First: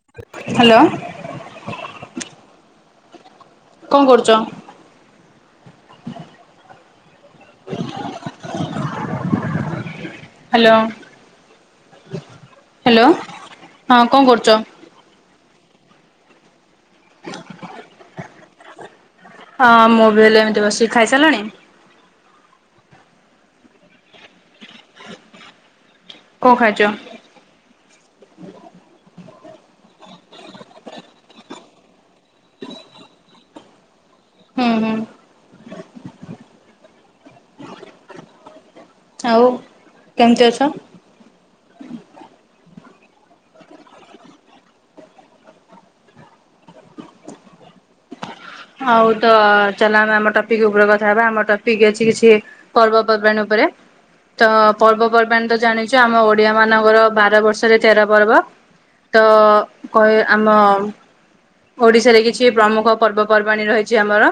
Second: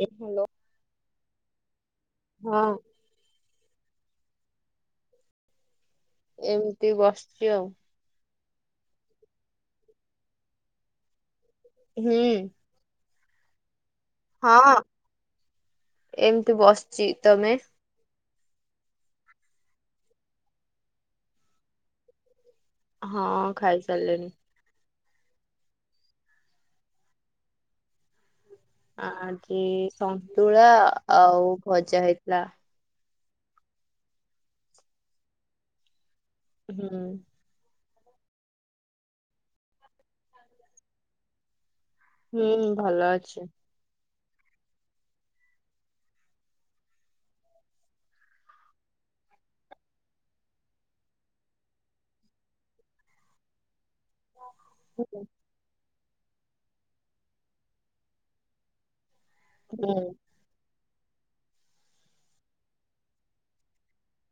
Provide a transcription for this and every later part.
Hello ହଁ। କଣ କରୁଛ? ଏମିତି ବସିଚି ଆଉ। ହ୍ୟାଲୋ। ହୁଁ। ହ୍ୟାଲୋ। ହଁ କଣ କରୁଛ? ହଁ ଏମତି ବସିଛି ତମେ? ହଁ ମୁଁ ବି ହେଲେ ଏମିତି ବସିକି ଖାଇସାରିଲାଣି? ହଁ ଖାଇ ସାରିଲେଣି। କଣ ଖାଇଚ? ଆଜି ସନ୍ତୁଳା ଆଉ ଭଜା ହେଇଥିଲା। ହୁଁ ହୁଁ। ହୁଁ। ଆଉ। କେମତି ଅଛ? ହୁଁ ଭଲ ଅଛି। ହଉ ତ ଚାଲ ଆମେ ଆମ ଟପିକ ଉପରେ କଥା ହେବା ଆମ ଟପିକ ଅଛି କିଛି ପର୍ବପର୍ବାଣୀ ଉପରେ ତ ହୁଁ ପର୍ବପର୍ବାଣିୀ ତ ଜାଣି ଯେ ଆମ ଓଡିଆ ମାନଙ୍କର ବାର ବର୍ଷରେ ତେର ପର୍ବ ତ ହୁଁ। କହି ଆମ ଓଡ଼ିଶାରେ କିଛି ପ୍ରମୁଖ ପର୍ବପର୍ବାଣି ରହିଛି ଆମର।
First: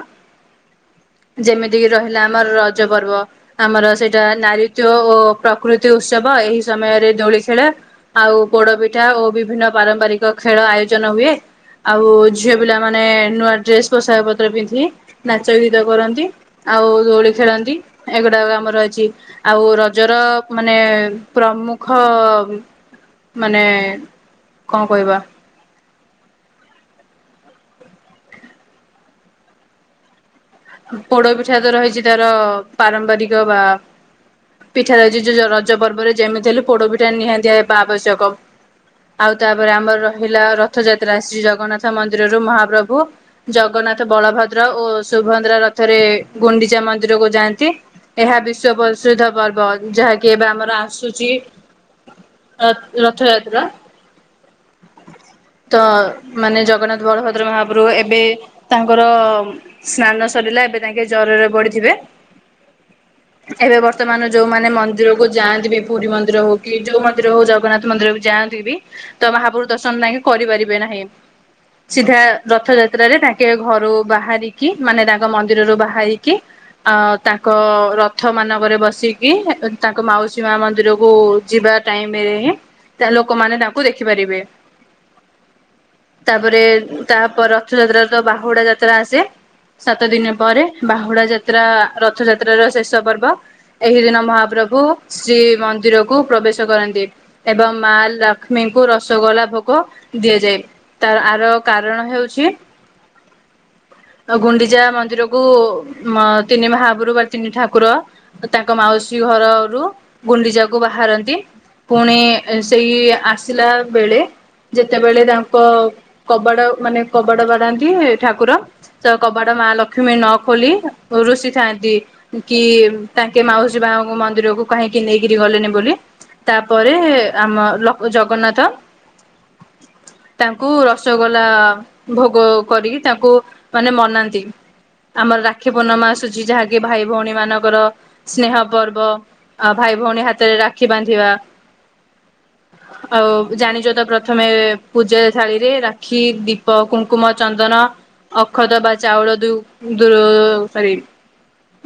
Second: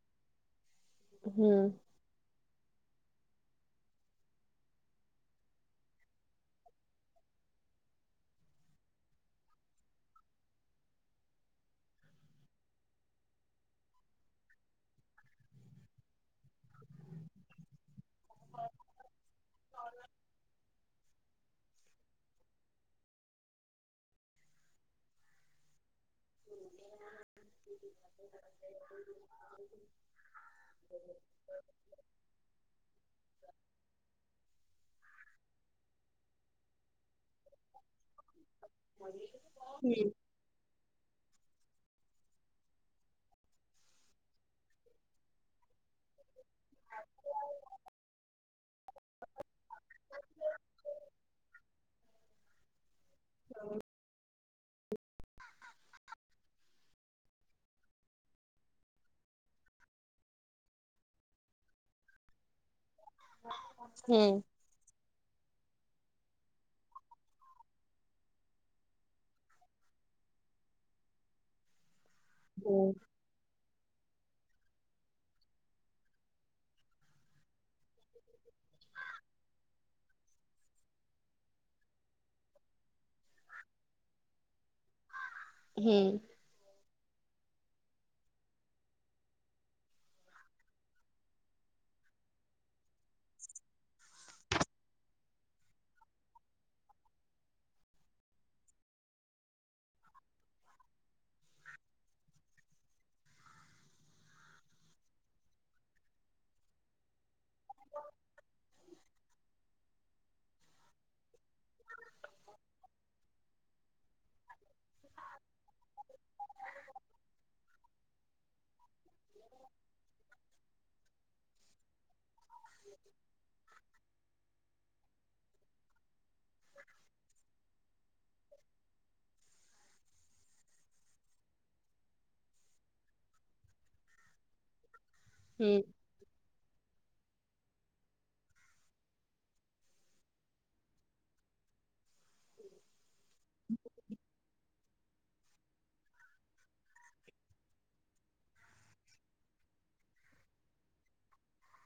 ହୁଁ ଯେମିତିକି ରହିଲା ଆମର ରଜ ପର୍ବ। ଆମର ସେଇଟା ନାରୀିତ୍ୟ ଓ ପ୍ରକୃତି ଉତ୍ସବ ଏହି ସମୟରେ ଦୋଳି ଖେଳେ ଆଉ ପୋଡ ପିଠା ଓ ବିଭିନ୍ନ ପାରମ୍ପରିକ ଖେଳ ଆୟୋଜନ ହୁଏ। ଆଉ ଝିଅ ପିଲା ମାନେ ନୂଆ ଡ୍ରେସ୍ ପୋଷାକ ପତ୍ର ପିନ୍ଧି ନାଚ ଗୀତ କରନ୍ତି ଆଉ ଦୋଳି ଖେଳନ୍ତି। ଏଗୁଡାକ ଆମର ଅଛି ଆଉ ରଜର ମାନେ ପ୍ରମୁଖ ମାନେ କଣ କହିବା ପୋଡ ପିଠା ତ ରହିଛି ତାର ପାରମ୍ପାରିକ ବା ପିଠା ରଉଛି ରଜ ପର୍ବରେ ଯେମିତି ହେଲେ ପୋଡ ପିଠା ନିହାତିଆ ହେବା ଆବଶ୍ୟକ। ଆଉ ତାପରେ ଆମର ହୁଁ ରହିଲା ରଥଯାତ୍ରା ଶ୍ରୀ ଜଗନ୍ନାଥ ମନ୍ଦିରରୁ ମହାପ୍ରଭୁ ଜଗନ୍ନାଥ ବଳଭଦ୍ର ଓ ସୁଭଦ୍ରା ରଥରେ ଗୁଣ୍ଡିଚା ମନ୍ଦିରକୁ ଯାଆନ୍ତି। ଏହା ବିଶ୍ଵ ପ୍ରସିଦ୍ଧ ପର୍ବ ଯାହାକି ଏବେ ଆମର ଆସୁଛି। ର ରଥଯାତ୍ରା। ତ ମାନେ ଜଗନ୍ନାଥ ବଳଭଦ୍ର ମହାପ୍ରଭୁ ଏବେ ତାଙ୍କର ସ୍ନାନ ରିଲା ଏବେ ତାଙ୍କେ ଜରରେ ପଡିିବେ ଏବେ ବର୍ତ୍ତମାନ ହୁଁ ଯୋଉମାନେ ମ ମନ୍ଦିରକୁ ଯାଆନ୍ତି ବି ପୁରୀ ମନ୍ଦିର ହଉ କି ଯୋଉ ମନ୍ଦିର ହଉ ଜଗନ୍ନାଥ ମନ୍ଦିର ବି ଯାଆନ୍ତି ବି ତ ମହାପ୍ରଭୁ ଦର୍ଶନ ନାଇକି କରିପାରିବେ ନାହିଁ ସିଧା ରଥଯାତ୍ରାରେ ତାଙ୍କେ ଘରୁ ବାହାରିକି ମାନେ ତାଙ୍କ ମନ୍ଦିରରୁ ବାହାରିକି ଆ ତାଙ୍କ ରଥ ମାନଙ୍କରେ ବସିକି ତାଙ୍କ ମାଉସୀ ମା ମନ୍ଦିରକୁ ଯିବା ଟାଇମରେ ହିଁ ଲୋକମାନେ ତାଙ୍କୁ ଦେଖିପାରିବେ। ହୁଁ। ତାପରେ ତାପ ରଥଯାତ୍ରାର ତ ବାହୁଡ଼ା ଯାତ୍ରା ଆସେ। ସାତ ଦିନ ପରେ ବାହୁଡା ଯାତ୍ରା ରଥ ଯାତ୍ର ର ଶେଷ ପର୍ବ। ଏହି ଦିନ ମହାପ୍ରଭୁ ଶ୍ରୀ ମନ୍ଦିରକୁ ପ୍ରବେଶ କରନ୍ତି। ଏବଂ ମା ଲକ୍ଷ୍ମୀଙ୍କୁ ରସଗୋଲା ଭୋଗ ଦିଆଯାଏ। ତା ଆର କାରଣ ହେଉଛି ଗୁଣ୍ଡି ପୂଜା ମନ୍ଦିରକୁ ତିନି ମହାପ୍ରଭୁ ବା ତିନି ଠାକୁର ତାଙ୍କ ମାଉସୀ ଘରରୁ ଗୁଣ୍ଡିଚାକୁ ବାହାରନ୍ତି। ପୁଣି ସେଇ ଆସିଲା ବେଳେ ଯେତେବେଳେ ତାଙ୍କ କବାଡ ମାନେ କବାଡ ବା଼ଡାନ୍ତି ଠାକୁର ତ ବାଡ ମା ଲକ୍ଷ୍ମୀ ନ ଖୋଲି ଋଷି ଥାନ୍ତି। କି ତାଙ୍କେ ମାଉସୀ ବାଙ୍କ ମନ୍ଦିରକୁ କାହିଁକି ନେଇକରି ଗଲେନି ବୋଲି। ତାପରେ ଆମ ଜଗନ୍ନାଥ ତାଙ୍କୁ ରସଗୋଲା ଭୋଗ କରିକି ତାଙ୍କୁ ମାନେ ମନା ଆମର ହୁଁ ହୁଁ ରାକ୍ଷୀ ପର୍ଣ୍ଣମା ଆସୁଛି ଯାହା କି ଭାଇ ଭଉଣୀ ମାନଙ୍କର ସ୍ନେହ ପର୍ବ ଆ ଭାଇ ଭଉଣୀ ହାତରେ ରାକ୍ଷୀ ବାନ୍ଧିବା। ଆଉ ଜାଣିଛ ତ ପ୍ରଥମେ ପୂଜା ଥାଳିରେ ରାକ୍ଷୀ ଦୀପ କୁଙ୍କୁମ ଚନ୍ଦନ ଅକ୍ଷତ ବା ଚାଉଳ ଦୁ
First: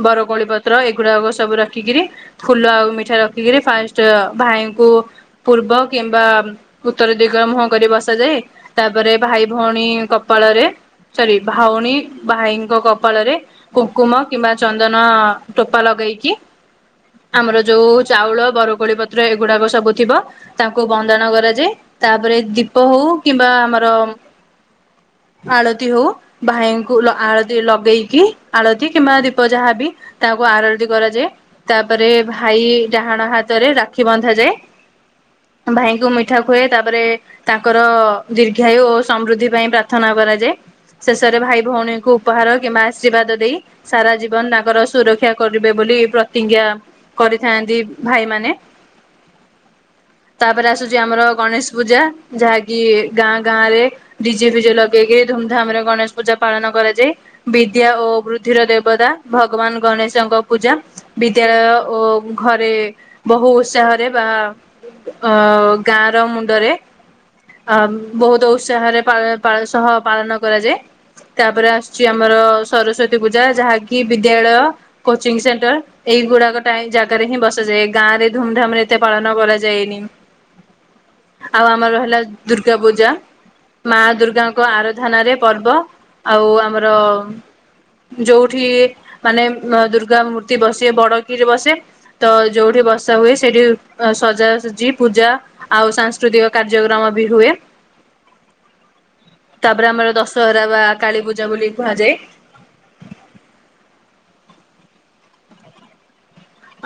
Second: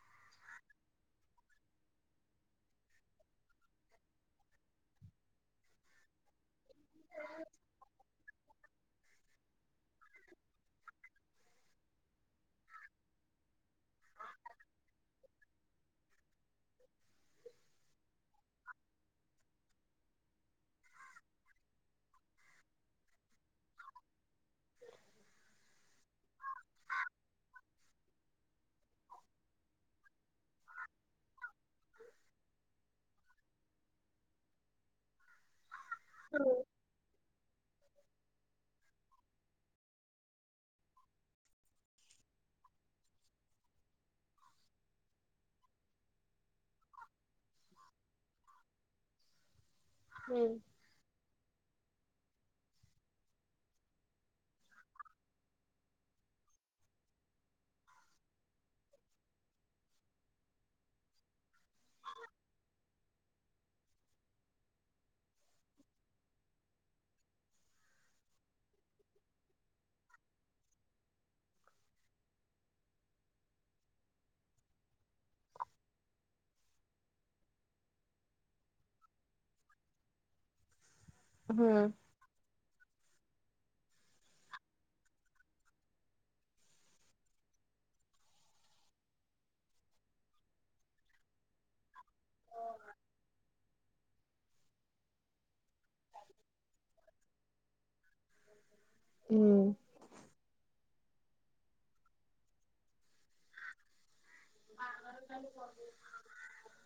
ବରକୋଳି ପତ୍ର ଏଗୁଡାକ ସବୁ ରଖିକିରି। ଫୁଲ ଆଉ ମିଠା ରଖିକିରି ଫାଷ୍ଟ ଭାଇଙ୍କୁ ପୂର୍ବ କିମ୍ବା ଉତ୍ତର ଦିଗ ମୁହଁ କରି ବସାଯାଏ। ତାପରେ ଭାଇ ଭଉଣୀ କପାଳରେ ସରି ଭଉଣୀ ଭାଇଙ୍କ କପାଳରେ କୁକୁମ କିମ୍ବା ଚନ୍ଦନ ଟୋପା ଲଗେଇକି ଆମର ଯୋଉ ଚାଉଳ ବରକୋଳି ପତ୍ର ଏଗୁଡାକ ସବୁ ଥିବ। ତାଙ୍କୁ ବନ୍ଦାଣ କରାଯାଏ ତାପରେ ଦୀପ ହଉ କିମ୍ବା ଆମର ଆଳତି ହଉ ଭାଇଙ୍କୁ ଆଳତି ଲଗେଇକି ଆଳତି କିମ୍ବା ଦୀପ ଯାହାବି ତାକୁ ଆରତି କରାଯାଏ। ତାପରେ ଭାଇ ଡାହାଣ ହାତରେ ରାକ୍ଷୀ ବନ୍ଧାଯାଏ। ଭାଇଙ୍କୁ ମିଠା ଖୋଇ ତା ତାଙ୍କର ଦୀର୍ଘାୟୁ ଓ ସମୃଦ୍ଧି ପାଇଁ ପ୍ରାର୍ଥନା କରାଯାଏ ଶେଷରେ ଭାଇ ଭଉଣୀଙ୍କୁ ଉପହାର କିମ୍ବା ଆଶୀର୍ବାଦ ଦେଇ ସାରା ଜୀବନ ତାଙ୍କର ସୁରକ୍ଷା କରିବେ ବୋଲି ପ୍ରତିଜ୍ଞା କରିଥାନ୍ତି ଭାଇ ମାନେ ତାପରେ ଆସୁ ଆମର ଗଣେଶ ପୂଜା ଯାହାକି ଗାଁ ଗାଁ ରେ ଡିଜେ ଫିଜେ ଲଗେଇକିରି ଧୁମଧାମ ରେ ଗଣେଶ ପୂଜା ପାଳନ କରାଯାଏ ବିଦ୍ୟା ଓ ବୃଦ୍ଧିର ଦେବତା ଭଗବାନ ଗଣେଶଙ୍କ ପୂଜା। ବିଦ୍ୟାଳୟ ଓ ଘରେ ବହୁ ଉତ୍ସାହରେ ବା ଅ ଗାଁ ର ମୁଣ୍ଡରେ ଆ ବହୁତ ଉତ୍ସାହରେ ପାଳ ସହ ପାଳନ କରାଯାଏ। ତାପରେ ଆସୁଛି ଆମର ସ୍ଵରସ୍ଵତୀ ପୂଜା ଯାହାକି ବିଦ୍ୟାଳୟ କୋଚିଂ ସେଣ୍ଟର ଏଇଗୁଡାକ ଟାଇମ ଜାଗାରେ ହିଁ ବସାଯାଏ ଗାଁ ରେ ଧୁମଧାମରେ ଏତେ ପାଳନ କରାଯାଏନି। ଆଉ ଆମର ହେଲା ଦୁର୍ଗା ପୂଜା ମା ଦୁର୍ଗାଙ୍କ ଆରାଧନାରେ ପର୍ବ। ଆଉ ଆମର ଯୋଉଠି ମାନେ ଦୁର୍ଗା ମୂର୍ତ୍ତି ବସେ ବଡ କିିରି ବସେ ତ ଯୋଉଠି ବର୍ଷା ହୁଏ ସେଇଠି ସଜା ସଜି ପୂଜା ଆଉ ସାଂସ୍କୃତିକ କାର୍ଯ୍ୟକ୍ରମ ବି ହୁଏ। ତାପରେ ଆମର ଦଶହରା ବା କାଳୀ ପୂଜା ବୋଲି କୁହାଯାଏ। ବାହାଘର କାଲି [unintelligible]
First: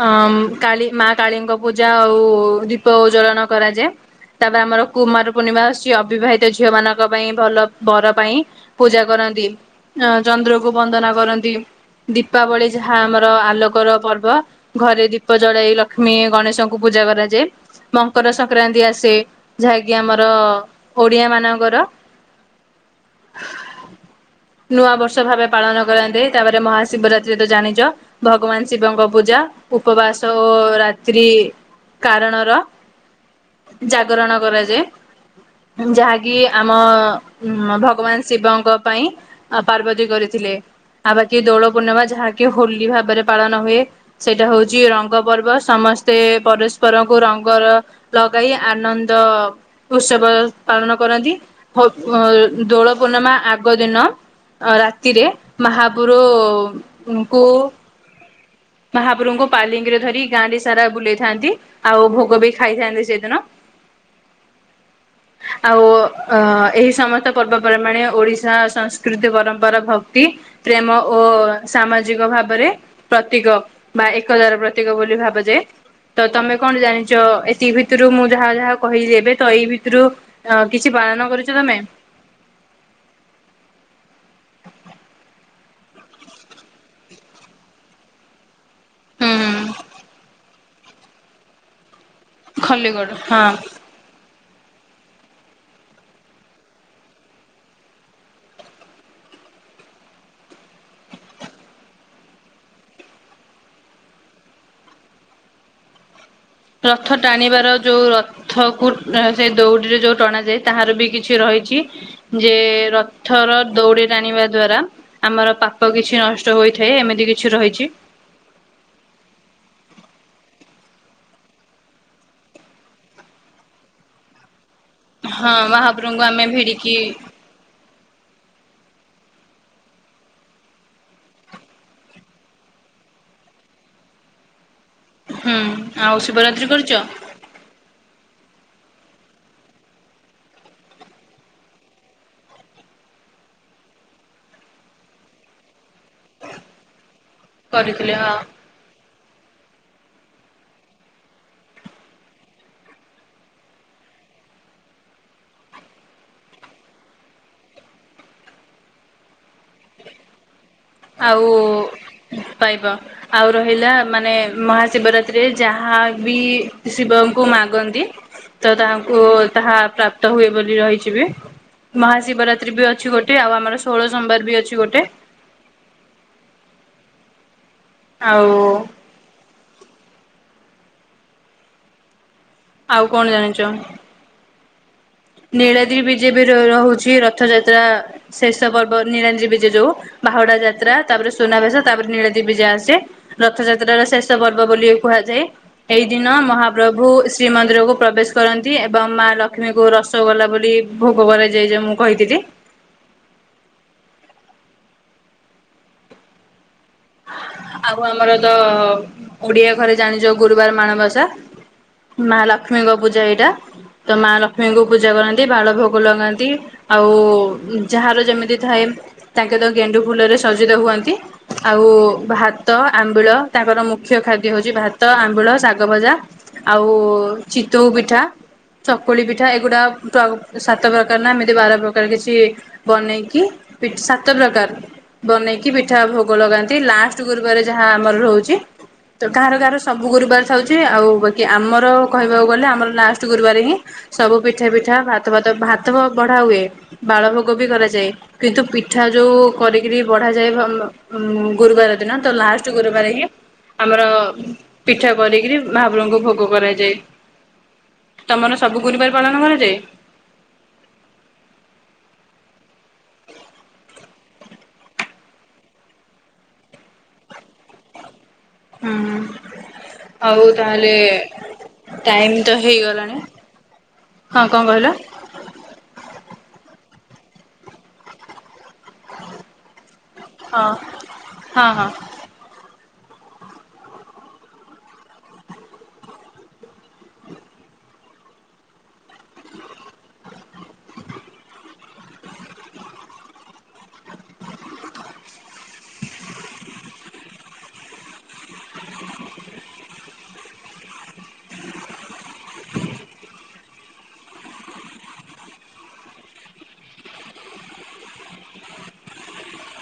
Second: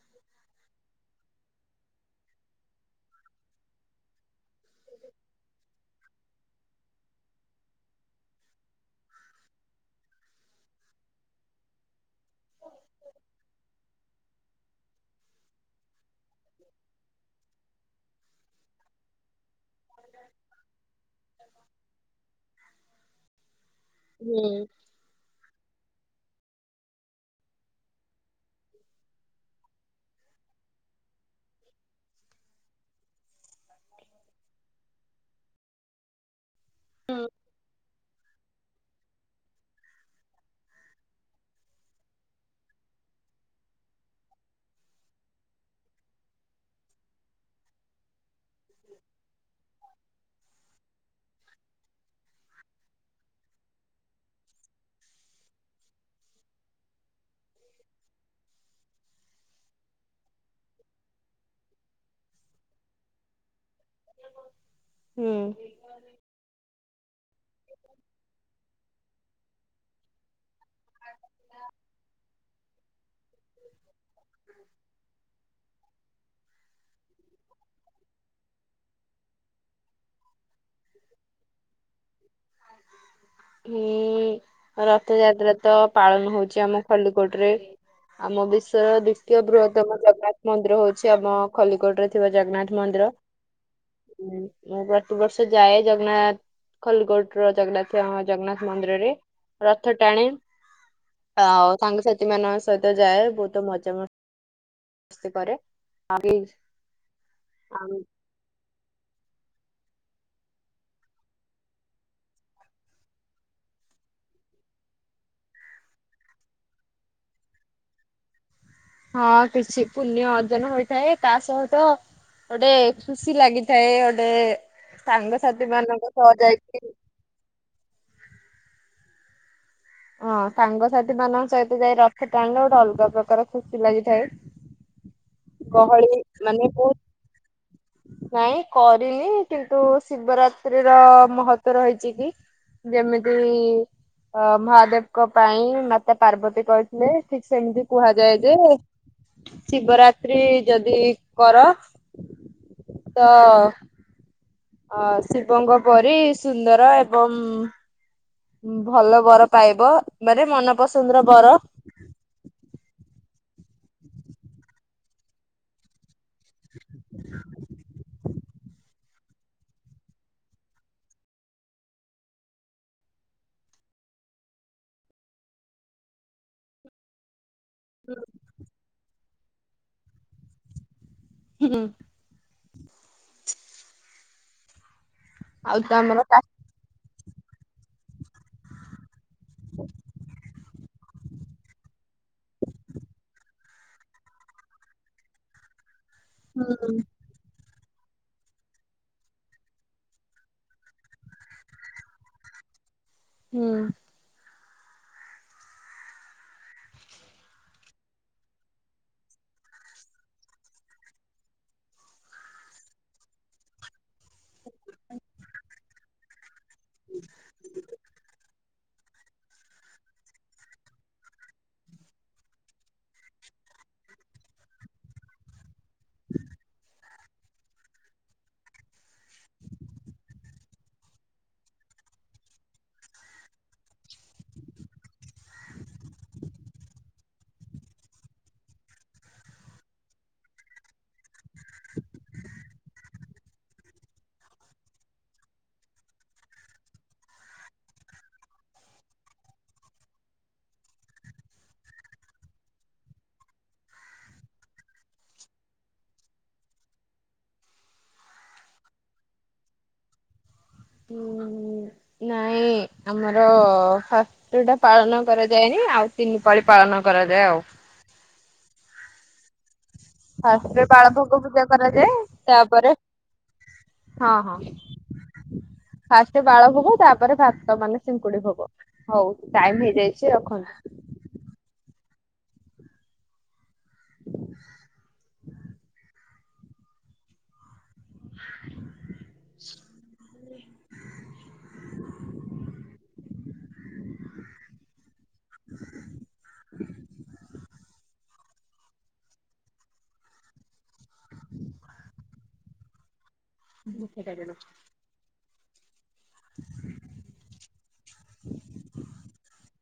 ଅଁ କାଳି ମା କାଳୀଙ୍କ ପୂଜା ଆଉ ଦୀପ ଉଜ୍ବଳନ କରାଯାଏ। ତାପରେ ଆମର କୁମାର ପୂର୍ଣ୍ଣିମା ଆସୁଚି ଅବିବାହି ଟେ ଝିଅ ମାନଙ୍କ ପାଇଁ ଭଲ ବର ପାଇଁ ପୂଜା କରନ୍ତି। ଅ ଚନ୍ଦ୍ରକୁ ବନ୍ଦନା କରନ୍ତି ଦୀପାବଳି ଯାହା ଆମର ଆଲୋକର ପର୍ବ। ଘରେ ଦୀପ ଜଳାଇ ଲକ୍ଷ୍ମୀ ଗଣେଶଙ୍କୁ ପୂଜା କରାଯାଏ ମକର ସଂକ୍ରାନ୍ତି ଆସେ। ଯାହାକି ଆମର ଓଡିଆ ମାନଙ୍କର। ହୁଁ। ନୂଆ ବର୍ଷ ଭାବେ ପାଳନ କରାନ୍ତି ତାପରେ ମହାଶିବରାତ୍ରୀ ତ ଜାଣିଛ ଭଗବାନ ଶିବଙ୍କ ପୂଜା। ଉପବାସ ଓ ରାତ୍ରି କାରଣର। ଜାଗରଣ କରାଯାଏ ଯାହା କି ଆମ ହୁଁ ଉ ଭଗବାନ ଶିବଙ୍କ ପାଇଁ ପାର୍ବତୀ କରିଥିଲେ। ଆଉ ବାକି ଦୋଳ ପୂର୍ଣ୍ଣିମା ଯାହାକି ହୋଲି ଭାବରେ ପାଳନ ହୁଏ। ସେଇଟା ହଉଛି ରଙ୍ଗ ପର୍ବ ସମସ୍ତେ ପରସ୍ପରଙ୍କୁ ରଙ୍ଗର ଲଗାଇ ଆନନ୍ଦ ଉତ୍ସବ ପାଳନ କରନ୍ତି ଭୋ ଭୋ ଦୋଳ ପୂର୍ଣ୍ଣମା ଆ ଆଗ ଦିନ ରାତିରେ ମହାପୁରୁଙ୍କୁ ମହାପ୍ରଭୁଙ୍କୁ ପାଲିଙ୍କିରେ ଧରି ଗାଁ ରେ ସାରା ବୁଲେଇଥାନ୍ତି ଆଉ ଭୋଗ ବି ଖାଇଥାନ୍ତି ସେଦିନ। ହୁଁ। ଆଉ ଏହି ସମସ୍ତ ପର୍ବପର୍ବାଣୀ ଓଡିଶା ସଂସ୍କୃତି ପରମ୍ପରା ଭକ୍ତି। ପ୍ରେମ ଓ ସାମାଜିକ ଭାବରେ ତୀକ ବା ଏକତାର ପ୍ରତୀକ ବୋଲି ଭାବ ଯାଏ। ତ ତମେ କଣ ଜାଣିଚ ଏତିକି ଭିତୁରୁ ମୁଁ ଯାହା ଯାହା କହିିଲି ଏବେ ତ ଏଇ ଭିତରୁ ଅ କିଛି ପାଳନ କରିଚ ତମେ? ହୁଁ ରଥଯାତ୍ରା ତ ପାଳନ ହଉଚି ଆମ ଖଲିକୋଟ ରେ। ଆମ ବିଶ୍ୱର ହୁଁ ଦ୍ଵିତୀୟ ବୃହତମ ଜଗନ୍ନାଥ ମନ୍ଦିର ହଉଛି ଆମ ଖଲିକୋଟରେ ଥିବା ଜଗନ୍ନାଥ ମନ୍ଦିର ଖଲିଗଡ଼। ହଁ। ମୁଁ ମୁଁ ପ୍ରତ ବର୍ଷ ଯାଏ ଜଗନ୍ନାଥ ଖୋଲିକୋଟର ଜଗନ୍ନାଥ ଅଁ ଜଗନ୍ନାଥ ମନ୍ଦିରରେ ରଥ ଟାଣେ। ଆଉ ସାଙ୍ଗସାଥି ମାନଙ୍କ ସହିତ ଯାଏ ବହୁତ ମଜା ମ ସ୍ତି କରେ [unintelligible] ରଥ ଟାଣିବାର ଯୋଉ ର ଥ କୁ ସେ ଦଉଡିରେ ଯୋଉ ଟଣାାଯାଏ ତାହାର ବି କିଛି ରହିଛି। ଯେ ରଥର ଦଉଡି ଟଣିବା ଦ୍ଵାରା ଆମର ପାପ କିଛି ନଷ୍ଟ ହୋଇଥାଏ ଏମିତି କିଛି ରହିଛି। ହଁ କିଛି ପୁଣ୍ୟ ଅର୍ଜନ ହୋଇଥାଏ ତା ସହିତ ଗୋଟେ ଖୁସି ଲାଗିଥାଏ ଗୋଟେ ହଁ ସାଙ୍ଗସାଥି ମାନଙ୍କ ମହାପ୍ରଭୁଙ୍କୁ ସହ ଆମେ ଯାଇକି ଭିଡିକି ହଁ ସାଙ୍ଗସାଥି ମାନଙ୍କ ସହିତ ଯାଇ ରଥ ଟାଣିଲେ ଗୋଟେ ଅଲଗା ପ୍ରକାର ଖୁସି ଲାଗିଥାଏ। ହୁଁ ଆଉ ଗହଳି ଶିବରାତ୍ରି ମାନେ କରିଛ? ବହୁତ୍ ନାଇଁ କରିନି କିନ୍ତୁ ଶିବରାତ୍ରି ର ମହତ୍ଵ ରହିଛି କି ଯେମିତି ଅ ମହାଦେବଙ୍କ ପାଇଁ ମାତା ପାର୍ବତୀ କହି ନାଇ ଠିକ ସେମିତି କରିଥିଲେ ହଁ। କୁହାଯାଏ ଯେ ଶିବରାତ୍ରି ଯଦି କର ତ ଅ ଶିବଙ୍କ ପରି ସୁନ୍ଦର ଏବଂ ଭଲ ବର ପାଇବ। ମାନେ ମନ ପସନ୍ଦ ଆଉ ପାଇବ ଆଉ ରହିଲା ମାନେ ମହାଶିବରାତ୍ରିରେ ଯାହା ବି ଶିବଙ୍କୁ ମାଗନ୍ତି ତା ଓ ତାହା ପ୍ରାପ୍ତ ହୁଏ ବୋଲି ରହିଚି ବି ମହାଶିବରାତ୍ରୀ ବି ଅଛି ଗୋଟେ, ଆଉ ଆମର ଷୋହଳ ସୋମବାର ବି ଅଛି ଗୋଟେ। ଆଉ ହୁଁ। ଆଉ କଣ ଜାଣିଚ ଆଉ ତ ଆମର ନୀଳାଦ୍ରିବିଜେ ବି ରହୁଚି ରଥଯାତ୍ରା ଶେଷ ପର୍ବ ନିଳାଦ୍ରୀବିଜେ ଯୋଉ ବାହୁଡା ଯାତ୍ରା ତାପରେ ସୁନାବେସ ତାପରେ ନିଳାଦ୍ରୀବିଜେ ଆସେ। ରଥଯାତ୍ରାର ଶେଷ ପର୍ବ ବୋଲି କୁହାଯାଏ। ଏଇ ଦିନ ହୁଁ ମହାପ୍ରଭୁ ଶ୍ରୀମନ୍ଦିରକୁ ପ୍ରବେଶ କରନ୍ତି, ଏବଂ ମା ଲକ୍ଷ୍ମୀଙ୍କୁ ର ଗଲା ବୋଲି ଭୋଗ କ ଯାଇ ମୁଁ କହିଥିଲି। ହୁଁ। ଆଉ ଆମର ତ ଓଡିଆ ଘରେ ଜାଣିଚ ଗୁରୁବାର ମାଣବସା। ମା ଲକ୍ଷ୍ମୀଙ୍କ ପୂଜା ଏଇଟା। ତ ମା ଲକ୍ଷ୍ମୀଙ୍କୁ ପୂଜା କରନ୍ତି, ବାଳ ଭୋଗ ଲଗାନ୍ତି। ଆଉ ଯାହାର ଯେମିତି ଥାଏ ତାଙ୍କେ ତ ଗେଣ୍ଡୁ ଫୁଲରେ ସଜିତ ହୁଅନ୍ତି। ଆଉ ଭାତ ଆମ୍ବିଳ ତାଙ୍କର ମୁଖ୍ୟ ଖାଦ୍ୟ ହୋଉଚି ଭାତ ଆମ୍ବିଳ ଶାଗ ଭଜା। ଆଉ ଚିତଉ ପିଠା। ଚକୁଳି ପିଠା ଏଗୁଡ଼ା ପ୍ର ସାତ ପ୍ରକାର ନା ଏମିତି ବାର ପ୍ରକାର କିଛି ବନେଇକି ପିଠ ସାତ ପ୍ରକାର ବନେଇକି ପିଠା ଭୋ ଗୋ ଲଗାନ୍ତି ଲାଷ୍ଟ ଗୁରୁବାର ଯାହା ଆମର ରହୁଛ ତ କାହାର କାହାର ସବୁ ଗୁରୁବାର ଥାଉଛି ଆଉ ବାକି ଆମର କହିବାକୁ ଗଲେ ଆମର ଲାଷ୍ଟ ଗୁରୁବାର ହିଁ ସବୁ ପିଠା ପିଠା ଭାତ ଭାତ ଭାତ ବଢା ହୁଏ। ବାଳ ଭୋଗ ବି କରାଯାଏ କିନ୍ତୁ ପିଠା ଯୋଉ କରିକିରି ବଢାଯାଏ ଭୋ ଗୁରୁବାର ଦିନ ତ ଲାଷ୍ଟ ଗୁରୁବାର ହିଁ ଆମର ପିଠା କରିକିରି ମହାପ୍ରଭୁଙ୍କୁ ଭୋଗ କରାଯାଏ। ତମର ସବୁ ଗୁରୁବାର ପାଳନ କରାଯାଏ? ନାଇଁ ଆମର ତ ଏଇଟା ପାଳନ କରାଯାଏନି ଆଉ ତିନି ପାଳି ପାଳନ କରାଯାଏ ଆଉ। ହୁଁ। ଆଉ ଫାଷ୍ଟରେ ତାହେଲେ ବାଳ ଭୋଗ ପୂଜା କରାଯାଏ ଟାଇମ୍ ତ ତାପରେ ହେଇଗଲାଣି। ହଁ କଣ କହିଲ? ଫାଷ୍ଟ ବାଳ ଭୋଗ ତାପରେ ଭାତ ମାନେ ସିଙ୍କୁଡି ଭୋଗ। ହୋଉ ଟାଇମ ହେଇଯାଇଚି ହଁ ରଖନ୍ତୁ। ହଁ ହଁ। [unintelligible] [unintelligible] [inaudible] [inaudible] [unintelligible] [inaudible]